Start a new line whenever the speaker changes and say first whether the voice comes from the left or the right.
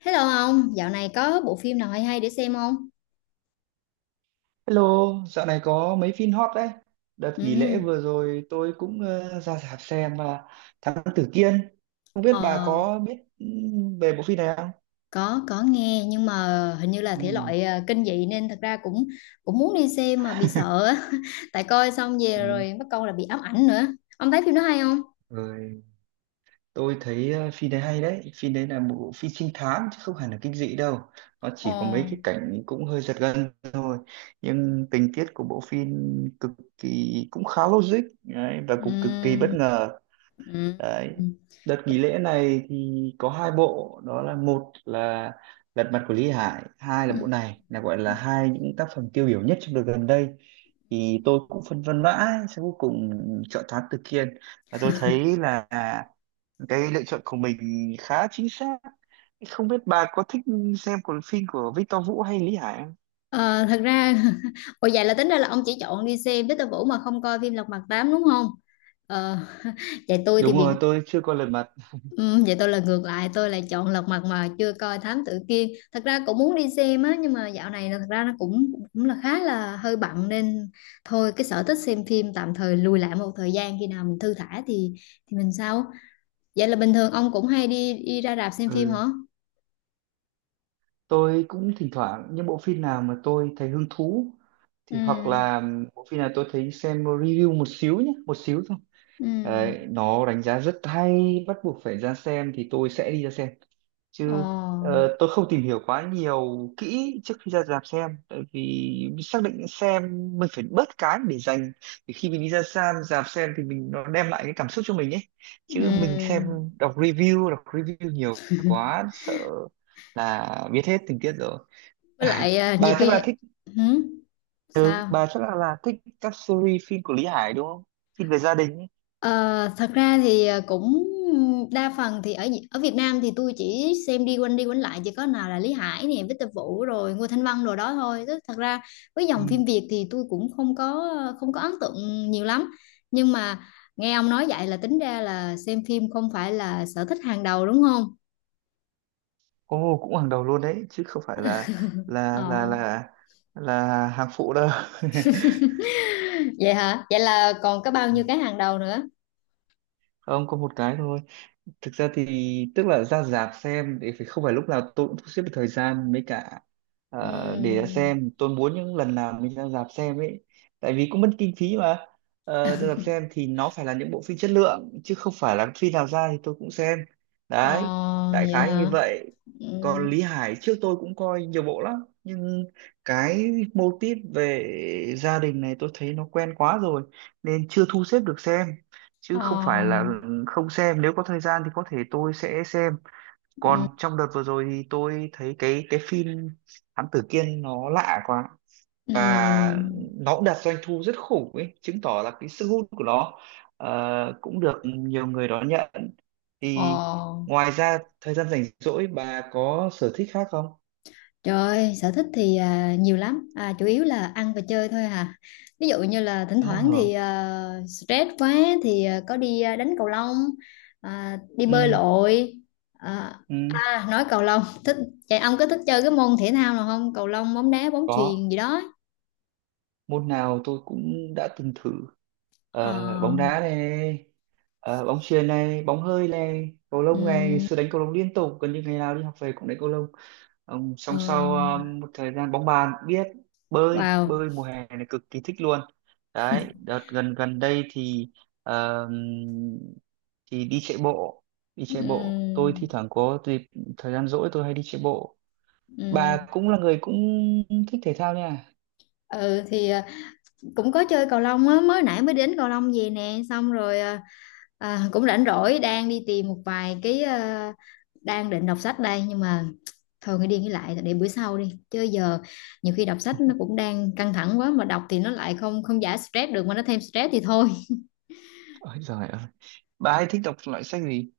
left: Hello ông, dạo này có bộ phim nào hay hay để xem không?
right: Hello, dạo này có mấy phim hot đấy. Đợt
left: Ừ,
right: nghỉ lễ
left: ừ.
right: vừa rồi tôi cũng ra rạp xem Thám Tử Kiên. Không biết bà
left: ờ,
right: có biết về bộ phim này không?
left: có nghe nhưng mà hình như là thể
right: Ừ.
left: loại kinh dị nên thật ra cũng cũng muốn đi xem mà bị sợ á. Tại coi xong về
right: Ừ.
left: rồi bắt câu là bị ám ảnh nữa. Ông thấy phim đó hay không?
right: Rồi tôi thấy phim đấy hay đấy. Phim đấy là một bộ phim trinh thám chứ không hẳn là kinh dị đâu. Nó chỉ có mấy
left: Ồ.
right: cái cảnh cũng hơi giật gân thôi. Nhưng tình tiết của bộ phim cực kỳ cũng khá logic đấy, và cũng cực kỳ bất
left: Ừm.
right: ngờ
left: Ừm.
right: đấy.
left: Ừm.
right: Đợt nghỉ lễ này thì có 2 bộ, đó là: một là Lật Mặt của Lý Hải, hai là bộ này, là gọi là hai những tác phẩm tiêu biểu nhất trong đợt gần đây. Thì tôi cũng phân vân mãi sau cuối cùng chọn Thám Tử Kiên và tôi thấy là cái lựa chọn của mình khá chính xác. Không biết bà có thích xem của phim của Victor Vũ hay Lý Hải không?
left: Ờ, thật ra. Ồ, vậy là tính ra là ông chỉ chọn đi xem Victor Vũ mà không coi phim Lật Mặt 8 đúng không? Ờ, Vậy tôi thì
right: Đúng
left: bị.
right: rồi, tôi chưa coi Lật Mặt.
left: Ừ, vậy tôi là ngược lại, tôi lại chọn Lật Mặt mà chưa coi Thám Tử Kiên, thật ra cũng muốn đi xem á nhưng mà dạo này là, thật ra nó cũng cũng là khá là hơi bận nên thôi, cái sở thích xem phim tạm thời lùi lại một thời gian, khi nào mình thư thả thì mình sau. Vậy là bình thường ông cũng hay đi đi ra rạp xem phim
right: Ừ,
left: hả?
right: tôi cũng thỉnh thoảng những bộ phim nào mà tôi thấy hứng thú
left: Ừ.
right: thì, hoặc là bộ phim nào tôi thấy xem review một xíu nhé, một xíu thôi,
left: Ừ.
right: đấy nó đánh giá rất hay bắt buộc phải ra xem thì tôi sẽ đi ra xem.
left: Ồ.
right: Chứ tôi không tìm hiểu quá nhiều kỹ trước khi ra rạp xem, tại vì xác định xem mình phải bớt cái để dành để khi mình đi ra xem rạp xem thì mình nó đem lại cái cảm xúc cho mình ấy, chứ mình xem
left: Ừ.
right: đọc review, đọc review nhiều quá sợ là biết hết tình tiết rồi.
left: Với lại, nhiều
right: Bà chắc là
left: khi.
right: thích.
left: Hử?
right: Ừ,
left: Sao?
right: bà chắc là thích các series phim của Lý Hải, đúng không, phim về gia đình ấy.
left: Ờ, Thật ra thì cũng đa phần thì ở ở Việt Nam thì tôi chỉ xem đi quanh lại, chỉ có nào là Lý Hải nè, Victor Vũ rồi Ngô Thanh Vân rồi đó thôi. Tức thật ra với dòng phim
right: Ừ.
left: Việt thì tôi cũng không có ấn tượng nhiều lắm. Nhưng mà nghe ông nói vậy là tính ra là xem phim không phải là sở thích hàng đầu đúng không?
right: Ồ, cũng hàng đầu luôn đấy, chứ không phải là là là
left: Ờ.
right: là là hàng phụ đâu.
left: Vậy hả? Vậy là còn có bao nhiêu
right: Ừ.
left: cái hàng đầu nữa?
right: Không có một cái thôi, thực ra thì tức là ra rạp xem thì phải, không phải lúc nào tôi cũng sắp xếp được thời gian, với cả để ra
left: Ừm.
right: xem, tôi muốn những lần nào mình ra rạp xem ấy, tại vì cũng mất kinh phí mà. Ờ, ra rạp xem thì nó phải là những bộ phim chất lượng chứ không phải là phim nào ra thì tôi cũng xem,
left: Ờ,
right: đấy, đại
left: vậy
right: khái như
left: hả?
right: vậy. Còn
left: Ừm.
right: Lý Hải trước tôi cũng coi nhiều bộ lắm nhưng cái mô típ về gia đình này tôi thấy nó quen quá rồi nên chưa thu xếp được xem, chứ không phải
left: Ờ.
right: là không xem, nếu có thời gian thì có thể tôi sẽ xem.
left: Ừm.
right: Còn trong đợt vừa rồi thì tôi thấy cái phim Thám Tử Kiên nó lạ quá và
left: Ừm.
right: nó cũng đạt doanh thu rất khủng ấy, chứng tỏ là cái sức hút của nó, cũng được nhiều người đón nhận. Thì
left: Ờ,
right: ngoài ra thời gian rảnh rỗi bà có sở thích khác không?
left: Trời ơi, sở thích thì nhiều lắm, chủ yếu là ăn và chơi thôi à. Ví dụ như là thỉnh
right: Ờ,
left: thoảng thì stress quá thì có đi đánh cầu lông, đi
right: ừ,
left: bơi lội. À,
right: ừ,
left: nói cầu lông, thích, chạy. Ông có thích chơi cái môn thể thao nào không? Cầu lông, bóng đá, bóng
right: có
left: chuyền gì đó.
right: môn nào tôi cũng đã từng thử.
left: Ờ.
right: Ờ, bóng đá này, bóng chuyền này, bóng hơi này, cầu lông này, ngày
left: Ừm.
right: xưa đánh cầu lông liên tục gần như ngày nào đi học về cũng đánh cầu lông. Xong
left: Ờ.
right: song sau một thời gian bóng bàn cũng biết, bơi
left: Wow.
right: bơi mùa hè này cực kỳ thích luôn. Đấy, đợt gần gần đây thì ờ, thì đi chạy bộ, đi chạy bộ tôi thi
left: Ừm.
right: thoảng có dịp thời gian rỗi tôi hay đi chạy bộ. Bà
left: Ừm.
right: cũng là người cũng thích thể thao nha.
left: Ừ thì cũng có chơi cầu lông á, mới nãy mới đến cầu lông về nè, xong rồi cũng rảnh rỗi đang đi tìm một vài cái, đang định đọc sách đây nhưng mà thôi, nghĩ đi nghĩ lại để bữa sau đi chứ giờ nhiều khi đọc sách nó cũng đang căng thẳng quá mà đọc thì nó lại không không giải stress được mà nó thêm stress thì thôi.
right: Ôi giời ơi, bà hay thích đọc loại sách gì?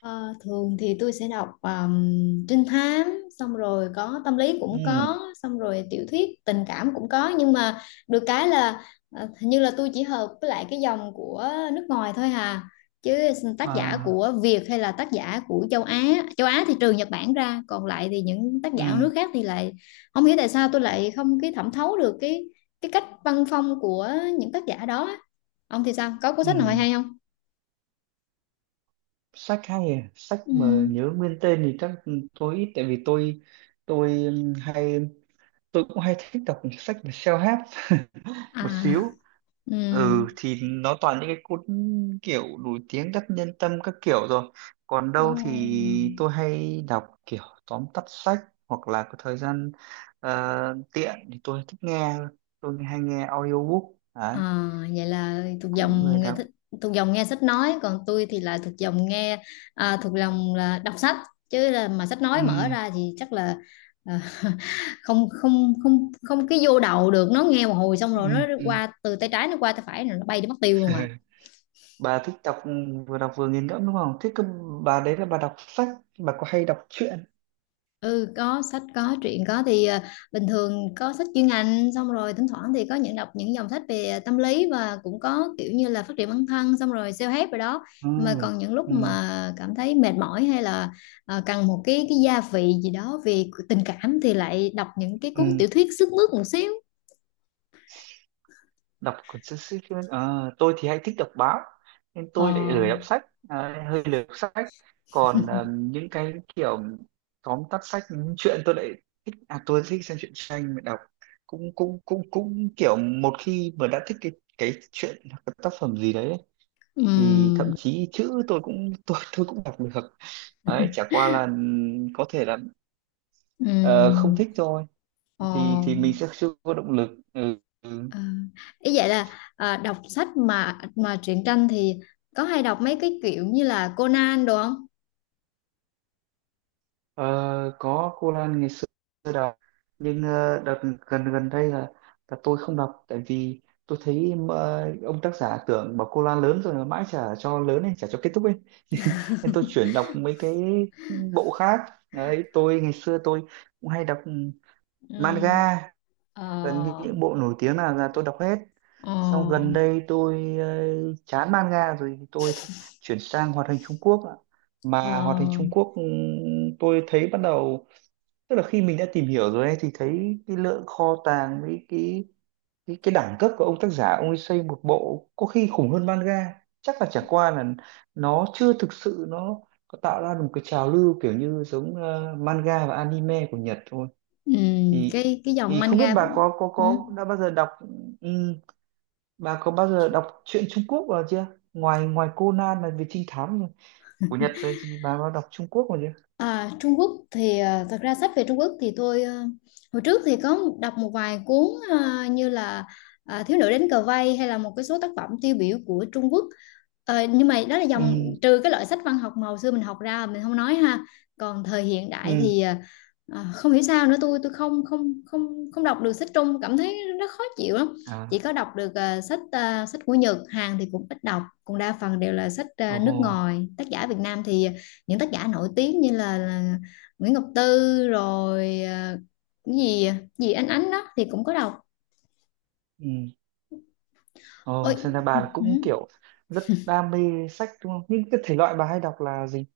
left: Ờ, Thường thì tôi sẽ đọc trinh thám, xong rồi có tâm lý cũng
right: Ừ.
left: có, xong rồi tiểu thuyết tình cảm cũng có, nhưng mà được cái là hình như là tôi chỉ hợp với lại cái dòng của nước ngoài thôi hà, chứ tác giả
right: Ờ,
left: của Việt hay là tác giả của châu Á, châu Á thì trừ Nhật Bản ra, còn lại thì những tác giả ở nước
right: ừ,
left: khác thì lại không hiểu tại sao tôi lại không cái thẩm thấu được cái cách văn phong của những tác giả đó á. Ông thì sao, có cuốn
right: ừ,
left: sách nào hay hay không?
right: sách hay à? Sách
left: Ừ.
right: mà nhớ nguyên tên thì chắc tôi ít, tại vì tôi hay tôi cũng hay thích đọc sách về self-help
left: À.
right: một xíu.
left: Ừ.
right: Ừ thì nó toàn những cái cuốn kiểu nổi tiếng đắc nhân tâm các kiểu rồi. Còn
left: Ồ.
right: đâu thì tôi hay đọc kiểu tóm tắt sách, hoặc là có thời gian tiện thì tôi thích nghe, tôi hay nghe audiobook. Đấy,
left: À, vậy là thuộc
right: cũng lười
left: dòng nghe
right: đọc.
left: thích, thuộc dòng nghe sách nói, còn tôi thì là thuộc dòng nghe, thuộc lòng là đọc sách, chứ là mà sách nói mở
right: Ừ,
left: ra thì chắc là à, không không không không cái vô đầu được, nó nghe một hồi xong rồi nó
right: ừ, ừ.
left: qua từ tay trái, nó qua tay phải rồi nó bay đi mất tiêu luôn à.
right: Bà thích đọc, vừa đọc vừa nghiền ngẫm đúng không, thế cơ bà, đấy là bà đọc sách, bà có hay đọc truyện?
left: Ừ, có sách có truyện có thì bình thường có sách chuyên ngành, xong rồi thỉnh thoảng thì có những đọc những dòng sách về tâm lý, và cũng có kiểu như là phát triển bản thân xong rồi self-help rồi đó,
right: Ừ,
left: nhưng mà còn những lúc
right: ừ,
left: mà cảm thấy mệt mỏi hay là cần một cái gia vị gì đó về tình cảm thì lại đọc những cái cuốn
right: ừ.
left: tiểu thuyết sức mướt một xíu.
right: Đọc cuốn sách, sách truyện. Ờ, tôi thì hay thích đọc báo nên
left: Ờ.
right: tôi lại lười đọc sách. Đấy, hơi lười đọc sách. Còn những cái kiểu tóm tắt sách những truyện tôi lại thích. À, tôi thích xem truyện tranh mà đọc cũng cũng cũng cũng kiểu một khi mà đã thích cái chuyện hoặc cái tác phẩm gì đấy thì thậm
left: Ừm.
right: chí chữ tôi cũng tôi cũng đọc được. Đấy chả qua là có thể là ờ, không
left: Ừm.
right: thích thôi,
left: Ờ.
right: thì mình sẽ chưa có động lực. Ừ. Ừ.
left: Ờ. Ý vậy là đọc sách mà truyện tranh thì có hay đọc mấy cái kiểu như là Conan đồ không?
right: Ờ, có cô Lan ngày xưa tôi đọc, nhưng đợt gần gần đây là tôi không đọc, tại vì tôi thấy ông tác giả tưởng bảo cô Lan lớn rồi mà mãi chả cho lớn ấy, chả cho kết thúc ấy. Nên tôi chuyển đọc mấy cái bộ khác. Đấy tôi ngày xưa tôi cũng hay đọc
left: Ừ.
right: manga, gần như
left: Ờ.
right: những bộ nổi tiếng là tôi đọc hết. Xong gần
left: Ờ.
right: đây tôi chán manga rồi thì chuyển sang hoạt hình Trung Quốc ạ.
left: Ờ.
right: Mà hoạt hình Trung Quốc tôi thấy bắt đầu, tức là khi mình đã tìm hiểu rồi ấy, thì thấy cái lượng kho tàng với cái đẳng cấp của ông tác giả ông ấy xây một bộ có khi khủng hơn manga, chắc là chả qua là nó chưa thực sự nó có tạo ra được một cái trào lưu kiểu như giống manga và anime của Nhật thôi.
left: Ừ,
right: thì
left: cái dòng
right: thì không biết
left: manga.
right: bà
left: Ừ.
right: có đã bao giờ đọc, ừm, bà có bao giờ đọc truyện Trung Quốc vào chưa, ngoài ngoài Conan là về trinh thám của Nhật rồi thì bà có đọc Trung Quốc vào chưa?
left: À, Trung Quốc thì thật ra sách về Trung Quốc thì tôi hồi trước thì có đọc một vài cuốn, như là Thiếu nữ đến cờ vây, hay là một cái số tác phẩm tiêu biểu của Trung Quốc. Nhưng mà đó là dòng,
right: Ừ,
left: trừ cái loại sách văn học mà hồi xưa mình học ra mình không nói ha, còn thời hiện
right: ừ,
left: đại thì không hiểu sao nữa, tôi không không không không đọc được sách Trung, cảm thấy nó khó chịu lắm, chỉ
right: à,
left: có đọc được sách của Nhật Hàn thì cũng ít đọc, còn đa phần đều là sách
right: ồ
left: nước
right: hồ,
left: ngoài, tác giả Việt Nam thì những tác giả nổi tiếng như là Nguyễn Ngọc Tư rồi cái gì gì Ánh Ánh đó thì cũng có đọc.
right: ừ.
left: Ôi,
right: Ồ, xem ra bà là cũng kiểu rất đam mê sách đúng không, những cái thể loại bà hay đọc là gì?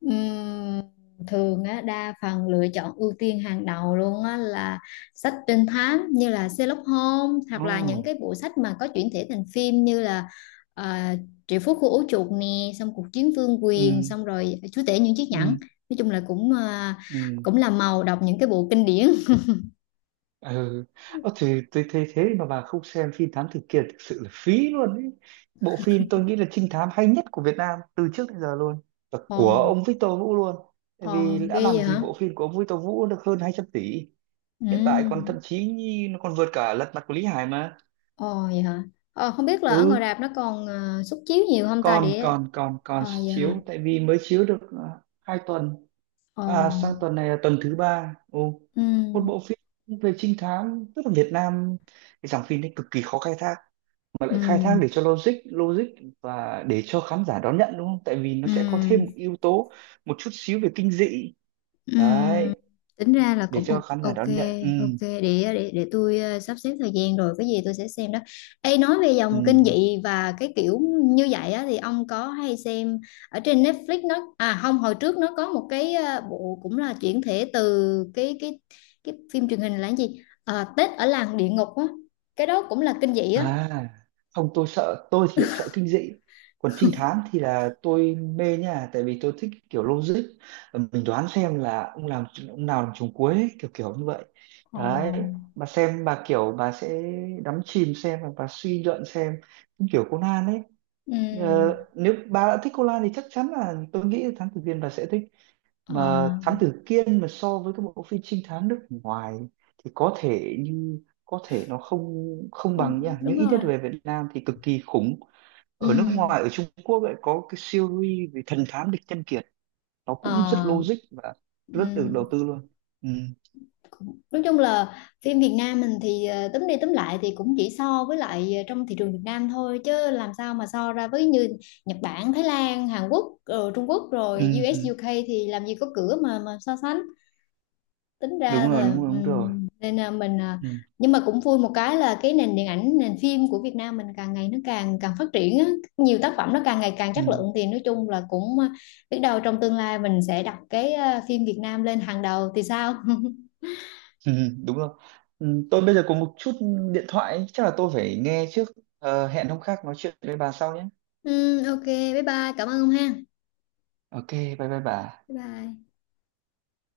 left: ừm, thường á, đa phần lựa chọn ưu tiên hàng đầu luôn á, là sách trinh thám như là Sherlock Holmes, hoặc
right: Ồ,
left: là những cái bộ sách mà có chuyển thể thành phim như là uh, Triệu Phú Khu Ố Chuột nè, xong Cuộc Chiến Vương
right: ừ,
left: Quyền, xong rồi Chúa Tể Những Chiếc
right: ừ,
left: Nhẫn. Nói chung là cũng ờ,
right: ừ,
left: cũng là màu đọc những cái bộ kinh điển.
right: ừ. Ơ thì tôi thấy thế mà bà không xem phim Thám Tử Kiên thực sự là phí luôn ấy. Bộ phim tôi nghĩ là trinh thám hay nhất của Việt Nam từ trước đến giờ luôn, và
left: Ồ.
right: của ông Victor Vũ luôn, tại
left: Ồ,
right: vì
left: ghê
right: đã làm
left: vậy
right: gì
left: hả?
right: bộ phim của ông Victor Vũ được hơn 200 tỷ. Hiện tại còn
left: Ừ.
right: thậm chí nó còn vượt cả Lật Mặt của Lý Hải mà.
left: Ồ, vậy hả? Không biết là ở
right: Ừ,
left: ngoài rạp nó còn suất chiếu nhiều không ta
right: còn
left: để.
right: còn còn còn
left: Vậy hả?
right: chiếu, tại vì mới chiếu được à, 2 tuần,
left: Ồ.
right: à, sang tuần này là tuần thứ ba. Ồ,
left: Ừ.
right: một bộ phim về trinh thám, tức là Việt Nam cái dòng phim đấy cực kỳ khó khai thác, mà
left: Ừ.
right: lại khai thác để cho logic logic và để cho khán giả đón nhận, đúng không, tại vì nó
left: Ừ.
right: sẽ có thêm một yếu tố một chút xíu về kinh dị.
left: Ừm,
right: Đấy,
left: tính ra là
right: để
left: cũng o-
right: cho khán giả
left: ok
right: đón nhận. Ừ,
left: ok Để tôi sắp xếp thời gian rồi cái gì tôi sẽ xem đó. Ê, nói về dòng kinh
right: ừ.
left: dị và cái kiểu như vậy á thì ông có hay xem ở trên Netflix nó à không, hồi trước nó có một cái, bộ cũng là chuyển thể từ cái phim truyền hình là cái gì? Ờ, Tết ở làng địa ngục á. Cái đó cũng là kinh dị á.
right: À, không tôi sợ, tôi thì lại sợ kinh dị. Còn trinh thám thì là tôi mê nha, tại vì tôi thích kiểu logic. Mình đoán xem là ông làm, ông nào làm trùng cuối ấy, kiểu kiểu như vậy.
left: Ờ.
right: Đấy, bà xem bà kiểu bà sẽ đắm chìm xem và bà suy luận xem. Cũng kiểu Conan ấy.
left: Ừm.
right: Ờ, nếu bà đã thích Conan thì chắc chắn là tôi nghĩ là Thám Tử Kiên bà sẽ thích. Mà
left: ờ,
right: Thám Tử Kiên mà so với các bộ phim trinh thám nước ngoài thì có thể nó không không
left: Không,
right: bằng nha,
left: đúng
right: nhưng ít nhất
left: rồi.
right: về Việt Nam thì cực kỳ khủng. Ở nước
left: Ừm.
right: ngoài, ở Trung Quốc lại có cái series về thần thám Địch Nhân Kiệt, nó cũng rất
left: Ờ.
right: logic và rất được
left: Ừm.
right: đầu tư luôn. Ừ,
left: Nói chung là phim Việt Nam mình thì túm đi túm lại thì cũng chỉ so với lại trong thị trường Việt Nam thôi, chứ làm sao mà so ra với như Nhật Bản, Thái Lan, Hàn Quốc, Trung Quốc rồi
right: ừ,
left: U.S,
right: ừ,
left: UK thì làm gì có cửa mà so sánh. Tính ra
right: đúng rồi,
left: là
right: đúng rồi, đúng rồi,
left: nên là mình,
right: ừ,
left: nhưng mà cũng vui một cái là cái nền điện ảnh, nền phim của Việt Nam mình càng ngày nó càng càng phát triển á, nhiều tác phẩm nó càng ngày càng
right: ừ,
left: chất lượng thì nói chung là cũng, biết đâu trong tương lai mình sẽ đặt cái phim Việt Nam lên hàng đầu thì sao?
right: ừ, đúng rồi. Ừ, tôi bây giờ có một chút điện thoại chắc là tôi phải nghe trước. Ờ, hẹn hôm khác nói chuyện với bà sau nhé.
left: Ừ, ok, bye bye, cảm ơn ông ha.
right: Ok, bye bye bà.
left: Bye bye.